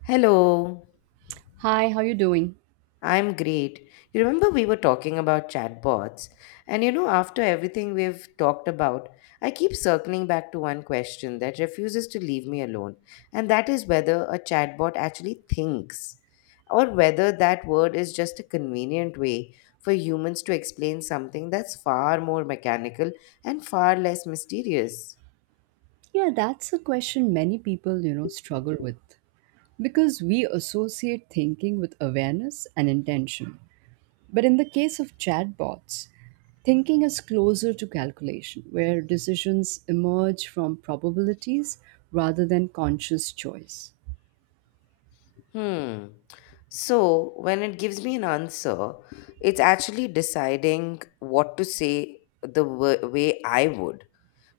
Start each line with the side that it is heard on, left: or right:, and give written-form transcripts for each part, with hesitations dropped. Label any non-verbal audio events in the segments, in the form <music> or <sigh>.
left: Hello,
right: Hi, how you doing?
left: I'm great. You remember we were talking about chatbots, and you know, after everything we've talked about, I keep circling back to one question that refuses to leave me alone, and that is whether a chatbot actually thinks, or whether that word is just a convenient way for humans to explain something that's far more mechanical and far less mysterious.
right: Yeah, that's a question many people, struggle with because we associate thinking with awareness and intention. But in the case of chatbots, thinking is closer to calculation, where decisions emerge from probabilities rather than conscious choice.
left: Hmm. So when it gives me an answer, it's actually deciding what to say the way I would,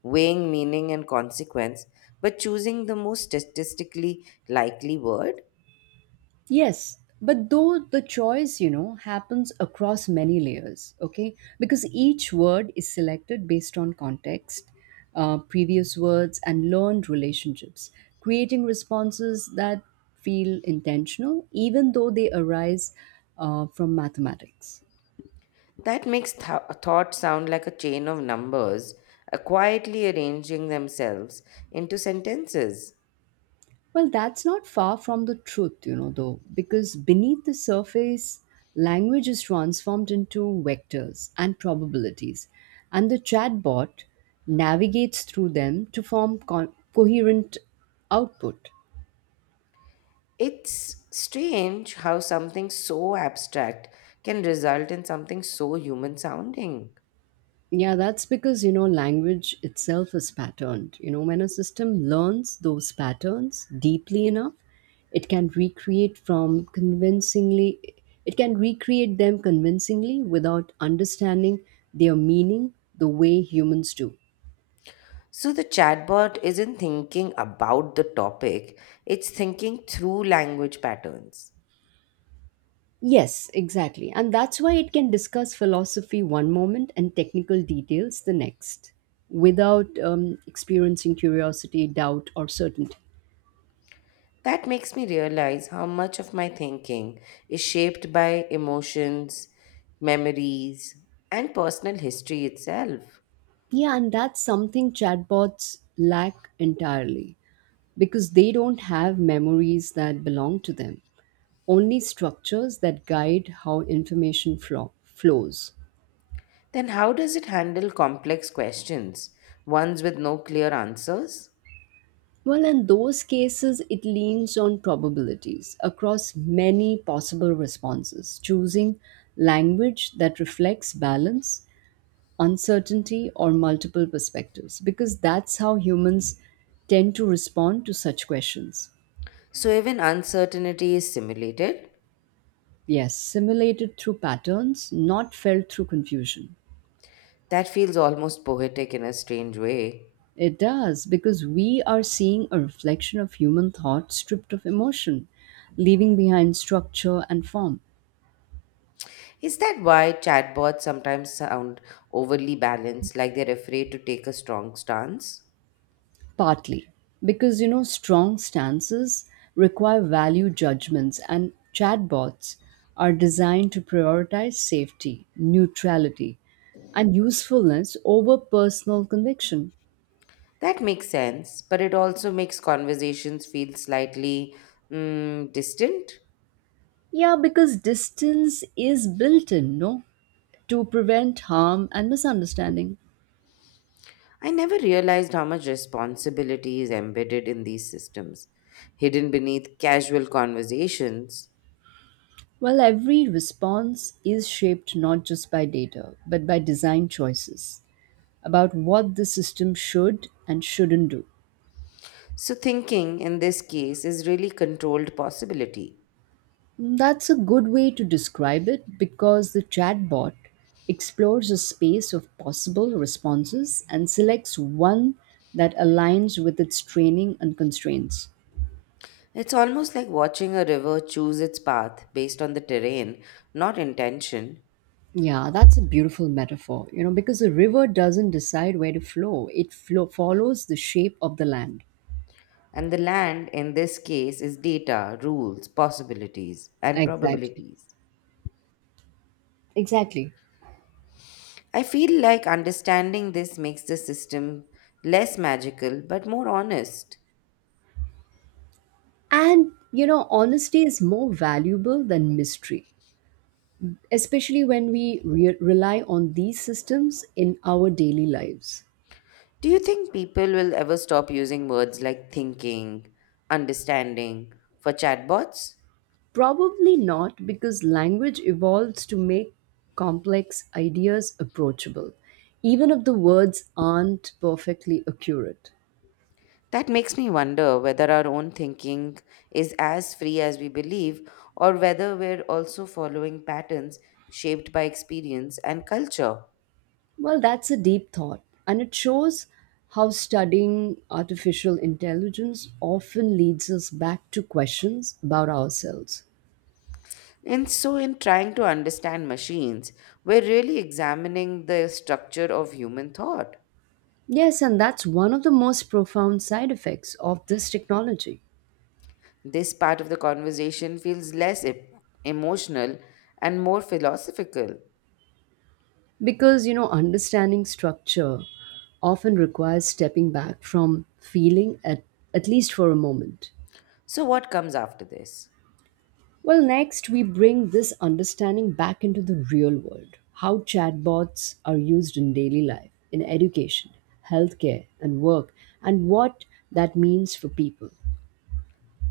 left: weighing meaning and consequence, but choosing the most statistically likely word.
right: Yes, but though the choice, happens across many layers, okay? Because each word is selected based on context, previous words, and learned relationships, creating responses that feel intentional, even though they arise from mathematics.
left: That makes thought sound like a chain of numbers, quietly arranging themselves into sentences.
right: Well, that's not far from the truth, though, because beneath the surface, language is transformed into vectors and probabilities, and the chatbot navigates through them to form coherent output.
left: It's strange how something so abstract can result in something so human sounding.
right: Yeah, that's because, language itself is patterned. When a system learns those patterns deeply enough, it can recreate from convincingly, it can recreate them convincingly without understanding their meaning the way humans do.
left: So the chatbot isn't thinking about the topic, it's thinking through language patterns.
right: Yes, exactly. And that's why it can discuss philosophy one moment and technical details the next without experiencing curiosity, doubt, or certainty.
left: That makes me realize how much of my thinking is shaped by emotions, memories, and personal history itself.
right: Yeah, and that's something chatbots lack entirely because they don't have memories that belong to them, only structures that guide how information flows.
left: Then, how does it handle complex questions, ones with no clear answers?
right: Well, in those cases, it leans on probabilities across many possible responses, choosing language that reflects balance, uncertainty, or multiple perspectives, because that's how humans tend to respond to such questions.
left: So, even uncertainty is simulated?
right: Yes, simulated through patterns, not felt through confusion.
left: That feels almost poetic in a strange way.
right: It does, because we are seeing a reflection of human thought stripped of emotion, leaving behind structure and form.
left: Is that why chatbots sometimes sound overly balanced, like they're afraid to take a strong stance?
right: Partly, because strong stances require value judgments, and chatbots are designed to prioritize safety, neutrality, and usefulness over personal conviction.
left: That makes sense, but it also makes conversations feel slightly distant.
right: Yeah, because distance is built in, no? To prevent harm and misunderstanding.
left: I never realized how much responsibility is embedded in these systems, hidden beneath casual conversations.
right: While every response is shaped not just by data, but by design choices about what the system should and shouldn't do.
left: So, thinking in this case is really controlled possibility.
right: That's a good way to describe it because the chatbot explores a space of possible responses and selects one that aligns with its training and constraints.
left: It's almost like watching a river choose its path based on the terrain, not intention.
right: Yeah, that's a beautiful metaphor, because a river doesn't decide where to flow. It follows the shape of the land.
left: And the land in this case is data, rules, possibilities, and
right: Exactly.
left: probabilities.
right: Exactly.
left: I feel like understanding this makes the system less magical but more honest.
right: And, honesty is more valuable than mystery, especially when we rely on these systems in our daily lives.
left: Do you think people will ever stop using words like thinking, understanding for chatbots?
right: Probably not because language evolves to make complex ideas approachable, even if the words aren't perfectly accurate.
left: That makes me wonder whether our own thinking is as free as we believe or whether we're also following patterns shaped by experience and culture.
right: Well, that's a deep thought, and it shows how studying artificial intelligence often leads us back to questions about ourselves.
left: And so, in trying to understand machines, we're really examining the structure of human thought.
right: Yes, and that's one of the most profound side effects of this technology.
left: This part of the conversation feels less emotional and more philosophical.
right: Because, understanding structure often requires stepping back from feeling at least for a moment.
left: So, what comes after this?
right: Well, next, we bring this understanding back into the real world how chatbots are used in daily life, in education, healthcare, and work, and what that means for people.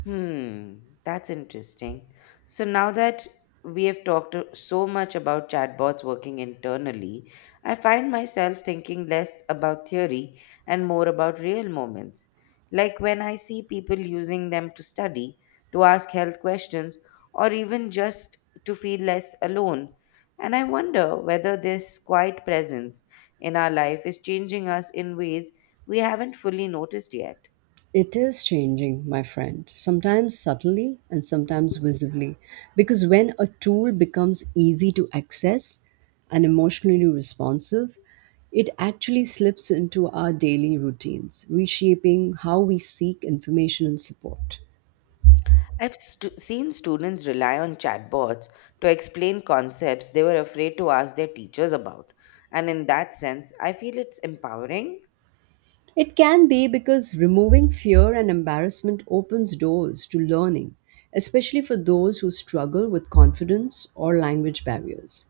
left: Hmm, that's interesting. So now that we have talked so much about chatbots working internally, I find myself thinking less about theory and more about real moments. Like when I see people using them to study, to ask health questions, or even just to feel less alone. And I wonder whether this quiet presence in our life is changing us in ways we haven't fully noticed yet.
right: It is changing, my friend, sometimes subtly and sometimes visibly. Because when a tool becomes easy to access and emotionally responsive, it actually slips into our daily routines, reshaping how we seek information and support.
left: I've seen students rely on chatbots to explain concepts they were afraid to ask their teachers about. And in that sense, I feel it's empowering.
right: It can be because removing fear and embarrassment opens doors to learning, especially for those who struggle with confidence or language barriers.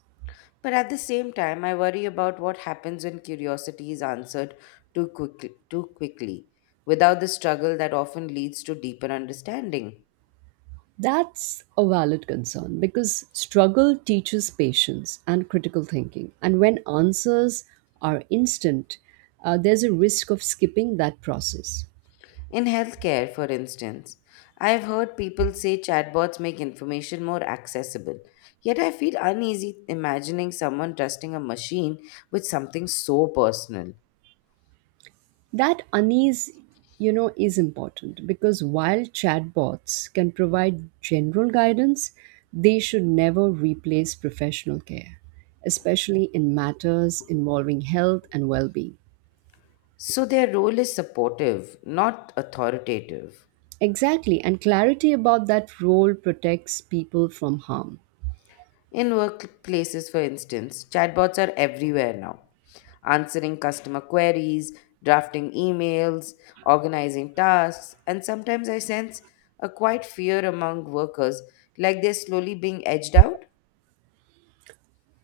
left: But at the same time, I worry about what happens when curiosity is answered too quickly without the struggle that often leads to deeper understanding.
right: That's a valid concern because struggle teaches patience and critical thinking. And when answers are instant, there's a risk of skipping that process.
left: In healthcare, for instance, I have heard people say chatbots make information more accessible. Yet I feel uneasy imagining someone trusting a machine with something so personal.
right: That unease, is important because while chatbots can provide general guidance, they should never replace professional care, especially in matters involving health and well being.
left: So their role is supportive, not authoritative.
right: Exactly, and clarity about that role protects people from harm.
left: In workplaces, for instance, chatbots are everywhere now, answering customer queries, drafting emails, organizing tasks, and sometimes I sense a quiet fear among workers, like they're slowly being edged out.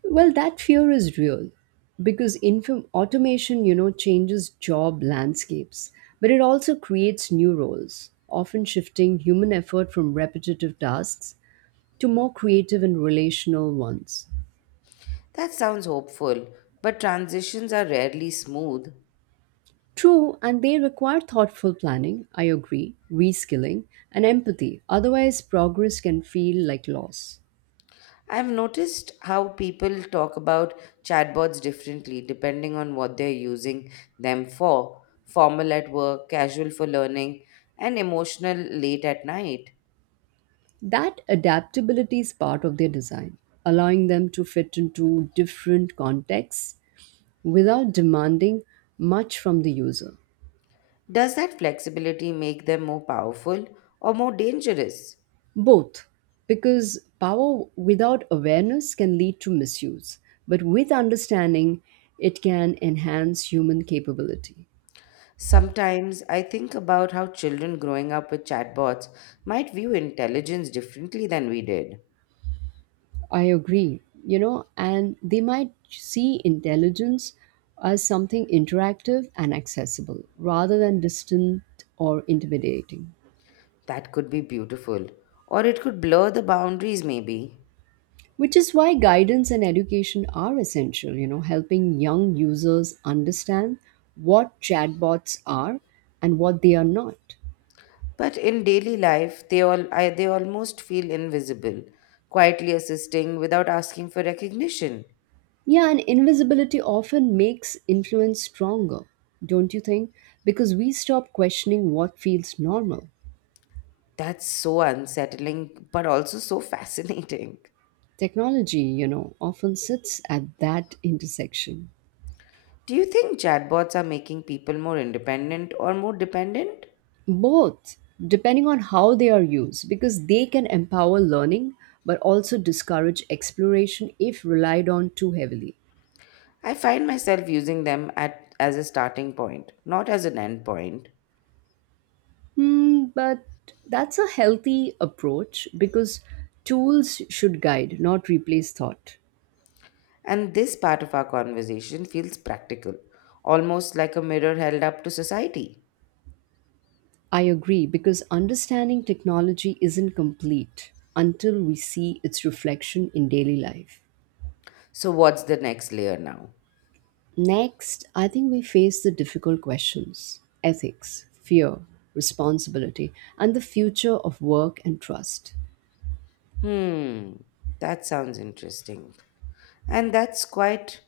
right: Well, that fear is real because automation, changes job landscapes, but it also creates new roles, often shifting human effort from repetitive tasks to more creative and relational ones.
left: That sounds hopeful, but transitions are rarely smooth.
right: True, and they require thoughtful planning, I agree, reskilling, and empathy. Otherwise, progress can feel like loss.
left: I've noticed how people talk about chatbots differently depending on what they're using them for formal at work, casual for learning, and emotional late at night.
right: That adaptability is part of their design, allowing them to fit into different contexts without demanding much from the user.
left: Does that flexibility make them more powerful or more dangerous?
right: Both, because power without awareness can lead to misuse, but with understanding, it can enhance human capability.
left: Sometimes I think about how children growing up with chatbots might view intelligence differently than we did.
right: I agree, and they might see intelligence as something interactive and accessible rather than distant or intimidating.
left: That could be beautiful, or it could blur the boundaries, maybe.
right: Which is why guidance and education are essential, helping young users understand what chatbots are and what they are not.
left: But in daily life, they almost feel invisible, quietly assisting without asking for recognition.
right: Yeah, and invisibility often makes influence stronger, don't you think? Because we stop questioning what feels normal.
left: That's so unsettling, but also so <laughs> fascinating.
right: Technology, often sits at that intersection.
left: Do you think chatbots are making people more independent or more dependent?
right: Both, depending on how they are used because they can empower learning but also discourage exploration if relied on too heavily.
left: I find myself using them as a starting point, not as an end point.
right: Hmm, but that's a healthy approach because tools should guide, not replace thought.
left: And this part of our conversation feels practical, almost like a mirror held up to society.
right: I agree because understanding technology isn't complete until we see its reflection in daily life.
left: So, what's the next layer now?
right: Next, I think we face the difficult questions ethics, fear, responsibility, and the future of work and trust.
left: Hmm, that sounds interesting. And that's quite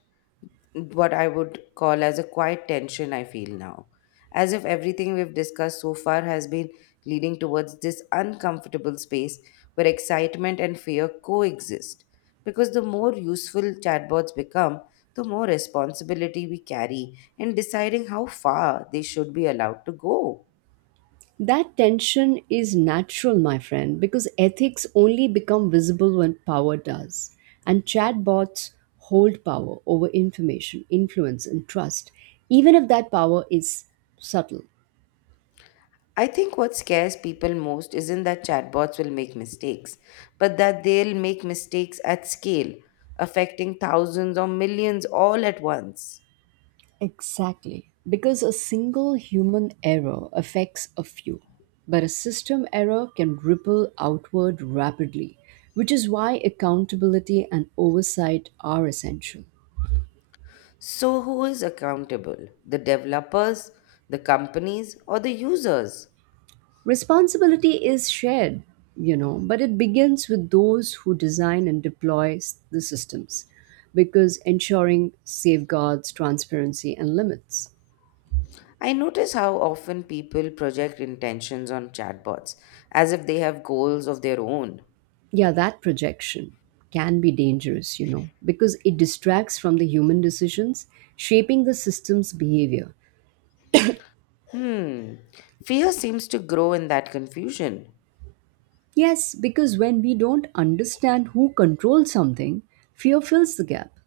left: what I would call as a quiet tension I feel now. As if everything we've discussed so far has been leading towards this uncomfortable space where excitement and fear coexist. Because the more useful chatbots become, the more responsibility we carry in deciding how far they should be allowed to go.
right: That tension is natural, my friend, because ethics only become visible when power does. And chatbots hold power over information, influence, and trust, even if that power is subtle.
left: I think what scares people most isn't that chatbots will make mistakes, but that they'll make mistakes at scale, affecting thousands or millions all at once.
right: Exactly. Because a single human error affects a few, but a system error can ripple outward rapidly, which is why accountability and oversight are essential.
left: So, who is accountable? The developers, the companies, or the users?
right: Responsibility is shared, but it begins with those who design and deploy the systems because ensuring safeguards, transparency, and limits.
left: I notice how often people project intentions on chatbots as if they have goals of their own.
right: Yeah, that projection can be dangerous, because it distracts from the human decisions shaping the system's behavior.
left: Hmm, fear seems to grow in that confusion.
right: Yes, because when we don't understand who controls something, fear fills the gap.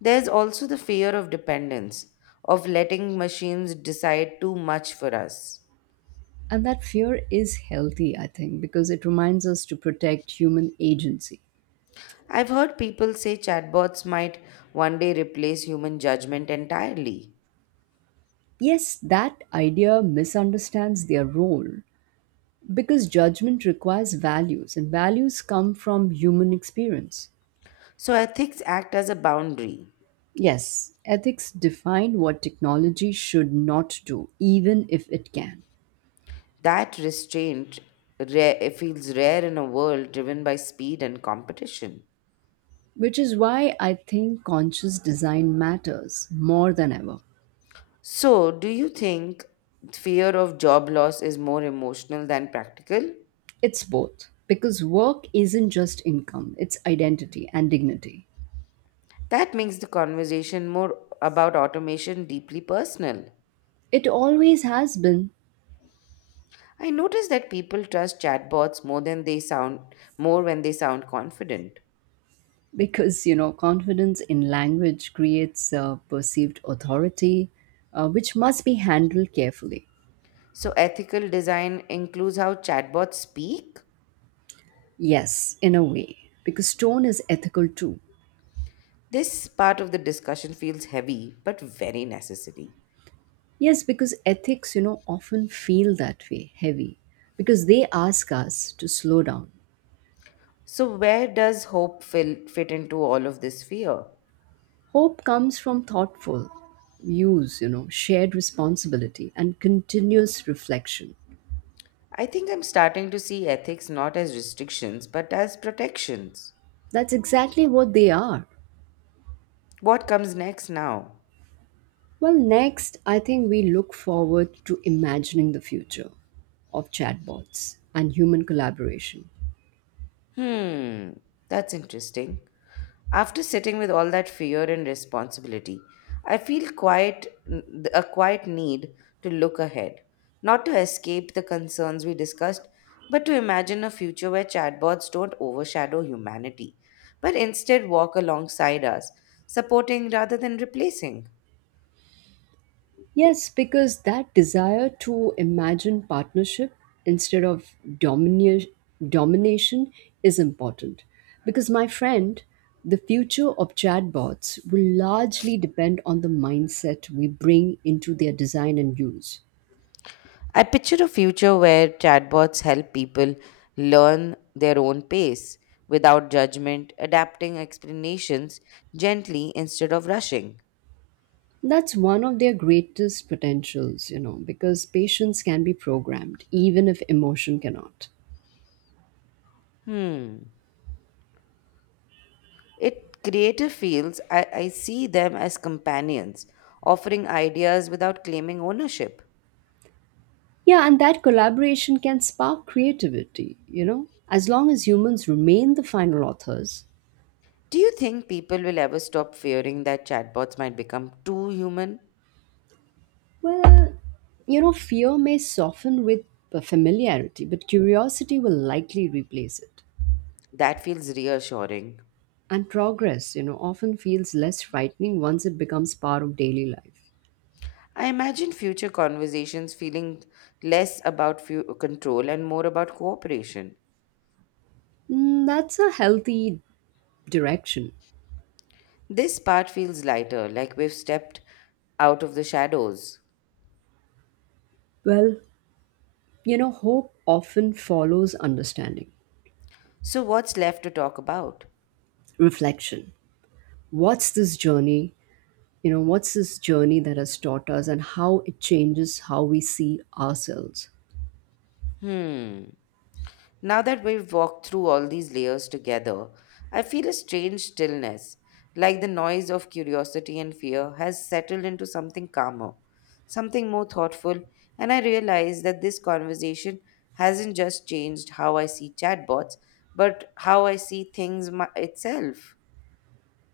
left: There's also the fear of dependence, of letting machines decide too much for us.
right: And that fear is healthy, I think, because it reminds us to protect human agency.
left: I've heard people say chatbots might one day replace human judgment entirely.
right: Yes, that idea misunderstands their role because judgment requires values, and values come from human experience.
left: So ethics act as a boundary.
right: Yes, ethics define what technology should not do, even if it can,
left: That restraint rare, feels rare in a world driven by speed and competition.
right: which is why I think conscious design matters more than ever.
left: So, do you think fear of job loss is more emotional than practical?
right: It's both, because work isn't just income, it's identity and dignity.
left: That makes the conversation more about automation deeply personal.
right: It always has been,
left: I notice that people trust chatbots more than they sound more when they sound confident.
right: because confidence in language creates perceived authority, which must be handled carefully.
left: So ethical design includes how chatbots speak.
right: Yes, in a way because tone is ethical too.
left: This part of the discussion feels heavy but very necessary.
right: Yes, because ethics, often feel that way heavy because they ask us to slow down.
left: So where does hope fit into all of this fear?
right: Hope comes from thoughtful use, shared responsibility and continuous reflection.
left: I think I'm starting to see ethics not as restrictions but as protections.
right: That's exactly what they are.
left: What comes next now?
right: Well, next, I think we look forward to imagining the future of chatbots and human collaboration.
left: Hmm, that's interesting. After sitting with all that fear and responsibility, I feel quite a quiet need to look ahead, not to escape the concerns we discussed, but to imagine a future where chatbots don't overshadow humanity, but instead walk alongside us, supporting rather than replacing.
right: Yes, because that desire to imagine partnership instead of domina- domination is important. Because, my friend, the future of chatbots will largely depend on the mindset we bring into their design and use.
left: I picture a future where chatbots help people learn their own pace without judgment, adapting explanations gently instead of rushing.
right: That's one of their greatest potentials, because patience can be programmed, even if emotion cannot.
left: Hmm. It Creative fields, I see them as companions, offering ideas without claiming ownership.
right: Yeah, and that collaboration can spark creativity, As long as humans remain the final authors.
left: Do you think people will ever stop fearing that chatbots might become too human?
right: Well, fear may soften with familiarity, but curiosity will likely replace it.
left: That feels reassuring.
right: And progress, often feels less frightening once it becomes part of daily life.
left: I imagine future conversations feeling less about few control and more about cooperation.
right: Mm, that's a healthy direction.
left: This part feels lighter, like we've stepped out of the shadows.
right: Well, hope often follows understanding,
left: So, what's left to talk about?
right: reflection. What's this journey? What's this journey that has taught us and how it changes how we see ourselves?
left: Hmm. Now that we've walked through all these layers together, I feel a strange stillness, like the noise of curiosity and fear has settled into something calmer, something more thoughtful, and I realize that this conversation hasn't just changed how I see chatbots, but how I see things itself.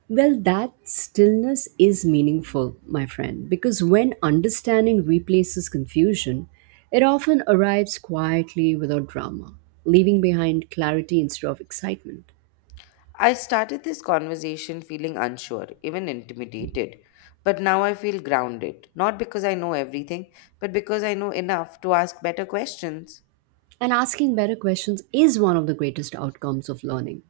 right: Well, that stillness is meaningful, my friend, because when understanding replaces confusion, it often arrives quietly without drama, leaving behind clarity instead of excitement.
left: I started this conversation feeling unsure, even intimidated. But now I feel grounded, not because I know everything, but because I know enough to ask better questions.
right: And asking better questions is one of the greatest outcomes of learning.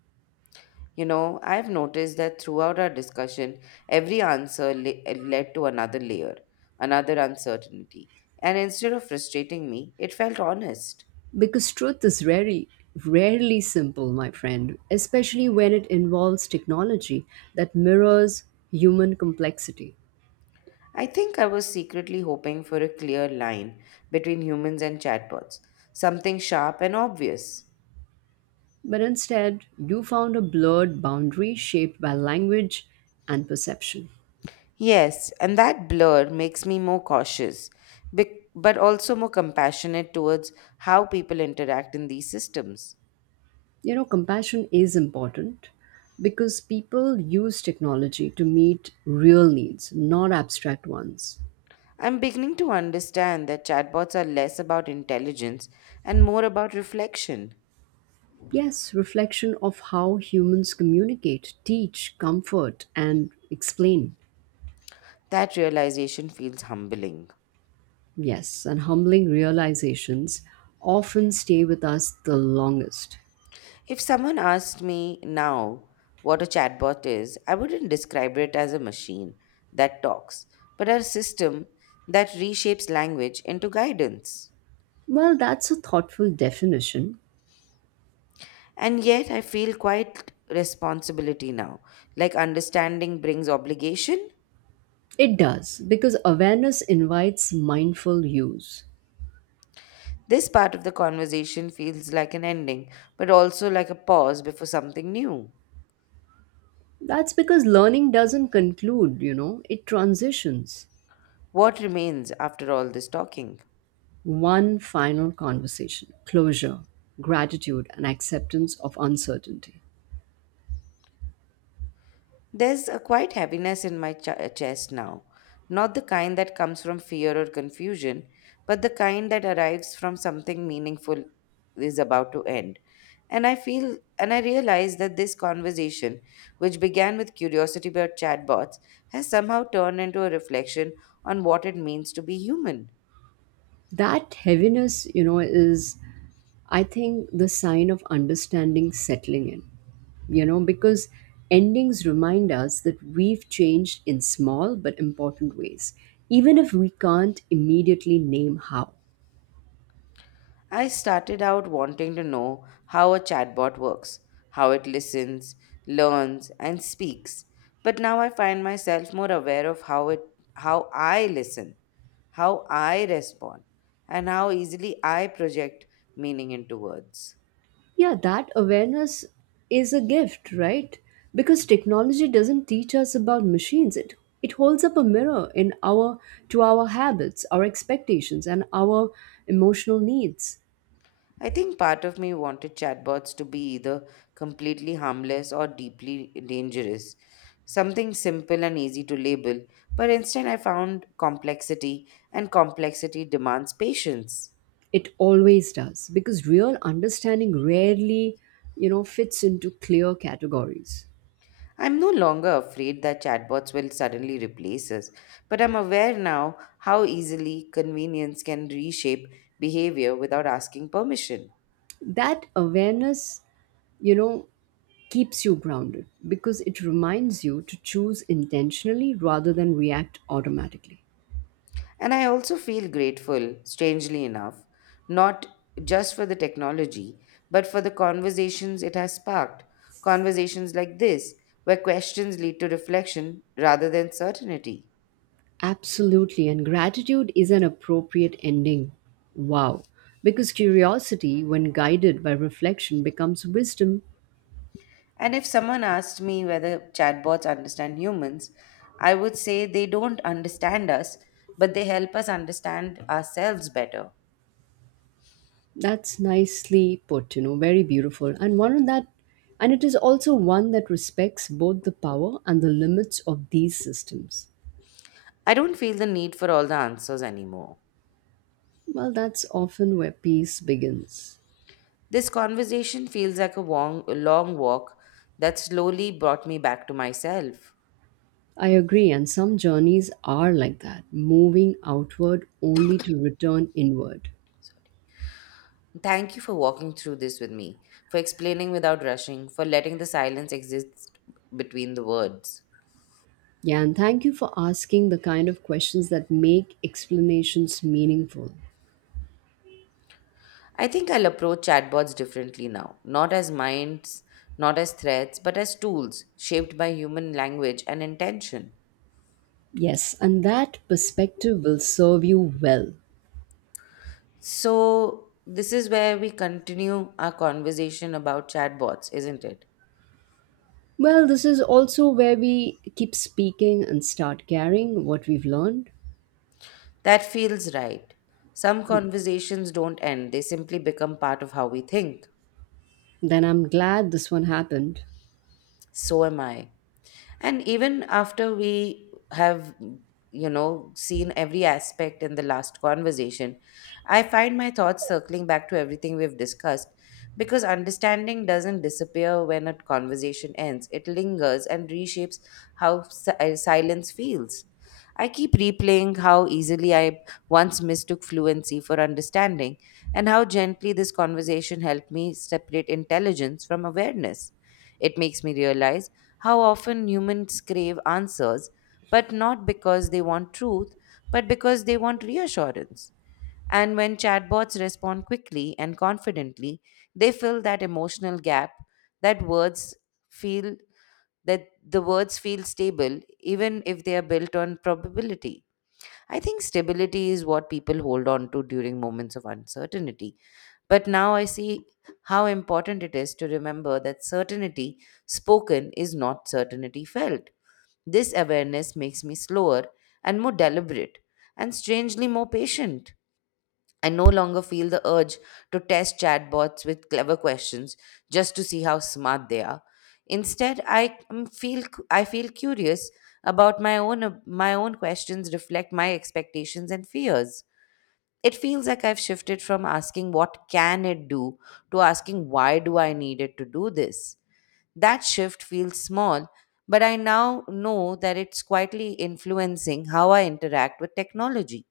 left: You know, I've noticed that throughout our discussion, every answer led to another layer, another uncertainty, and instead of frustrating me, it felt honest.
right: Because truth is very rarely simple, my friend, especially when it involves technology that mirrors human complexity.
left: I think I was secretly hoping for a clear line between humans and chatbots, something sharp and obvious.
right: But instead, you found a blurred boundary shaped by language and perception.
left: Yes, and that blur makes me more cautious, but also more compassionate towards how people interact in these systems.
right: Compassion is important because people use technology to meet real needs, not abstract ones.
left: I'm beginning to understand that chatbots are less about intelligence and more about reflection.
right: Yes, reflection of how humans communicate, teach, comfort, and explain.
left: That realization feels humbling.
right: Yes, and humbling realizations often stay with us the longest.
left: If someone asked me now what a chatbot is, I wouldn't describe it as a machine that talks, but a system that reshapes language into guidance.
right: Well, that's a thoughtful definition.
left: And yet, I feel quite responsibility now, like understanding brings obligation.
right: It does, because awareness invites mindful use.
left: This part of the conversation feels like an ending, but also like a pause before something new.
right: That's because learning doesn't conclude, it transitions.
left: What remains after all this talking?
right: One final conversation, closure, gratitude, and acceptance of uncertainty.
left: There's a quiet heaviness in my chest now. Not the kind that comes from fear or confusion, but the kind that arrives from something meaningful is about to end. And I feel and I realize that this conversation, which began with curiosity about chatbots, has somehow turned into a reflection on what it means to be human.
right: That heaviness, is, I think, the sign of understanding settling in. Because endings remind us that we've changed in small but important ways, even if we can't immediately name how.
left: I started out wanting to know how a chatbot works, how it listens, learns, and speaks. But now I find myself more aware of how I listen, how I respond, and how easily I project meaning into words.
right: Yeah, that awareness is a gift, right? Because technology doesn't teach us about machines. It holds up a mirror in our to our habits, our expectations, and our emotional needs.
left: I think part of me wanted chatbots to be either completely harmless or deeply dangerous. Something simple and easy to label, but instead I found complexity, and complexity demands patience.
right: It always does. Because real understanding rarely, fits into clear categories.
left: I'm no longer afraid that chatbots will suddenly replace us, but I'm aware now how easily convenience can reshape behavior without asking permission.
right: That awareness you know, keeps you grounded because it reminds you to choose intentionally rather than react automatically.
left: And I also feel grateful, strangely enough, not just for the technology, but for the conversations it has sparked. Conversations like this, where questions lead to reflection rather than certainty.
right: Absolutely. And gratitude is an appropriate ending. Wow. Because curiosity, when guided by reflection, becomes wisdom.
left: And if someone asked me whether chatbots understand humans, I would say they don't understand us, but they help us understand ourselves better.
right: That's nicely put, very beautiful. And one of that, and it is also one that respects both the power and the limits of these systems.
left: I don't feel the need for all the answers anymore.
right: Well, that's often where peace begins.
left: This conversation feels like a a long walk that slowly brought me back to myself.
right: I agree, and some journeys are like that, moving outward only to return inward.
left: Thank you for walking through this with me, for explaining without rushing, for letting the silence exist between the words.
right: Yeah, and thank you for asking the kind of questions that make explanations meaningful.
left: I think I'll approach chatbots differently now, not as minds, not as threats, but as tools shaped by human language and intention.
right: Yes, and that perspective will serve you well.
left: So, this is where we continue our conversation about chatbots, isn't it?
right: Well, this is also where we keep speaking and start carrying what we've learned.
left: That feels right. Some conversations don't end, they simply become part of how we think.
right: Then I'm glad this one happened.
left: So am I. And even after we have, seen every aspect in the last conversation, I find my thoughts circling back to everything we've discussed because understanding doesn't disappear when a conversation ends, it lingers and reshapes how silence feels. I keep replaying how easily I once mistook fluency for understanding and how gently this conversation helped me separate intelligence from awareness. It makes me realize how often humans crave answers, but not because they want truth, but because they want reassurance. And when chatbots respond quickly and confidently, they fill that emotional gap that words feel that the words feel stable even if they are built on probability. I think stability is what people hold on to during moments of uncertainty. But now I see how important it is to remember that certainty spoken is not certainty felt. This awareness makes me slower and more deliberate, and strangely more patient. I no longer feel the urge to test chatbots with clever questions just to see how smart they are. Instead, I feel curious about my own questions reflect my expectations and fears. It feels like I've shifted from asking what can it do to asking why do I need it to do this. That shift feels small, but I now know that it's quietly influencing how I interact with technology.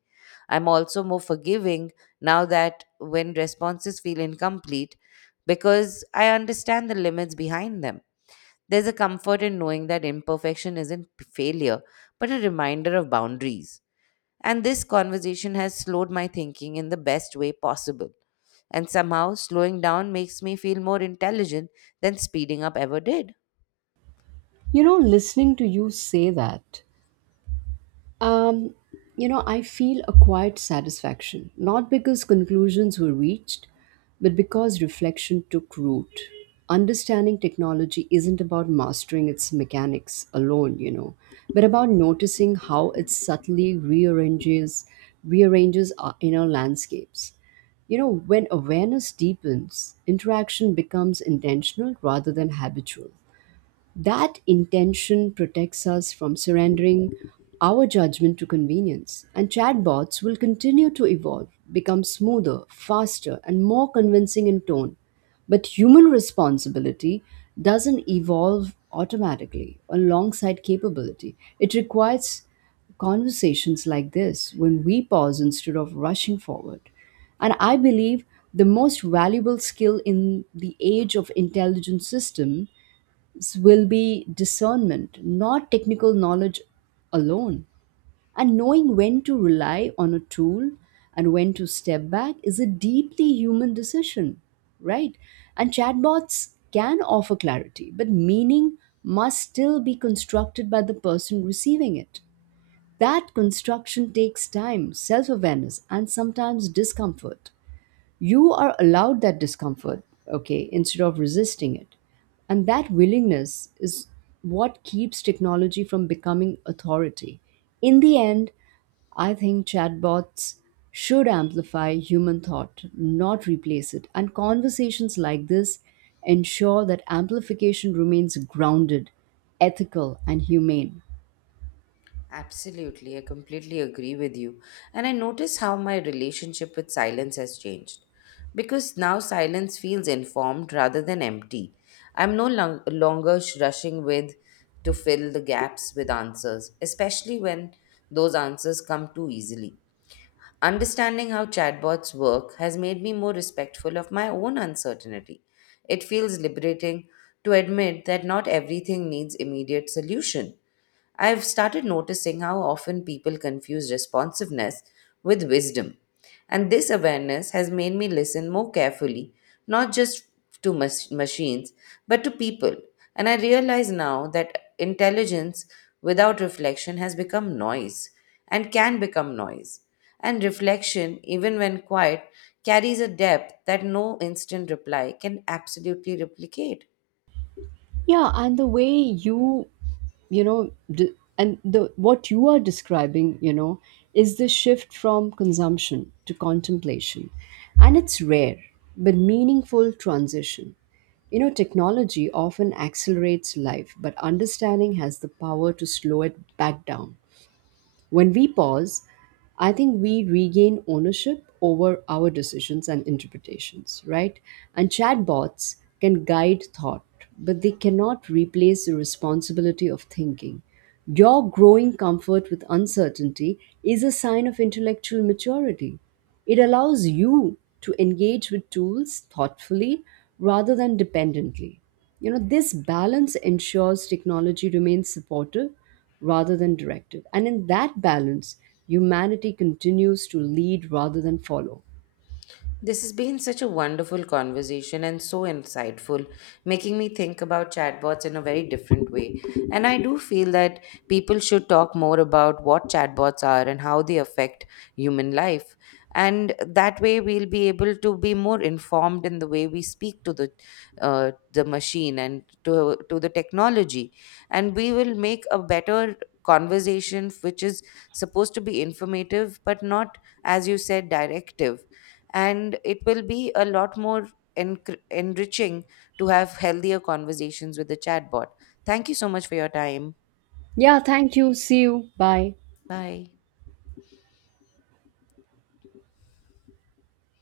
left: I'm also more forgiving now that when responses feel incomplete because I understand the limits behind them. There's a comfort in knowing that imperfection isn't failure, but a reminder of boundaries. And this conversation has slowed my thinking in the best way possible. And somehow, slowing down makes me feel more intelligent than speeding up ever did.
right: Listening to you say that Um, I feel a quiet satisfaction, not because conclusions were reached, but because reflection took root. Understanding technology isn't about mastering its mechanics alone, but about noticing how it subtly rearranges our inner landscapes. When awareness deepens, interaction becomes intentional rather than habitual. That intention protects us from surrendering our judgment to convenience. And chatbots will continue to evolve, become smoother, faster, and more convincing in tone. But human responsibility doesn't evolve automatically alongside capability. It requires conversations like this when we pause instead of rushing forward. And I believe the most valuable skill in the age of intelligent system will be discernment, not technical knowledge alone. And knowing when to rely on a tool and when to step back is a deeply human decision, right? And chatbots can offer clarity, but meaning must still be constructed by the person receiving it. That construction takes time, self awareness, and sometimes discomfort. You are allowed that discomfort, okay, instead of resisting it. And that willingness is what keeps technology from becoming authority. In the end, I think chatbots should amplify human thought, not replace it. And conversations like this ensure that amplification remains grounded, ethical, and humane.
left: Absolutely, I completely agree with you. And I notice how my relationship with silence has changed. Because now silence feels informed rather than empty. I'm no lung- rushing with to fill the gaps with answers, especially when those answers come too easily. Understanding how chatbots work has made me more respectful of my own uncertainty. It feels liberating to admit that not everything needs immediate solution. I've started noticing how often people confuse responsiveness with wisdom. And this awareness has made me listen more carefully, not just to machines, but to people. And I realize now that intelligence without reflection has become noise and can become noise. And reflection, even when quiet, carries a depth that no instant reply can absolutely replicate.
right: Yeah, and the way you know, d- and the what you are describing, is the shift from consumption to contemplation. And it's rare but meaningful transition. Technology often accelerates life, but understanding has the power to slow it back down. When we pause, I think we regain ownership over our decisions and interpretations, right? And chatbots can guide thought, but they cannot replace the responsibility of thinking. Your growing comfort with uncertainty is a sign of intellectual maturity. It allows you to engage with tools thoughtfully rather than dependently. This balance ensures technology remains supportive rather than directive. And in that balance, humanity continues to lead rather than follow.
left: This has been such a wonderful conversation and so insightful, making me think about chatbots in a very different way. And I do feel that people should talk more about what chatbots are and how they affect human life. And that way, we'll be able to be more informed in the way we speak to the machine and to the technology, and we will make a better conversation, which is supposed to be informative but not, as you said, directive and it will be a lot more enriching to have healthier conversations with the chatbot. Thank you so much for your time.
right: Yeah, thank you. See you. Bye.
left: Bye.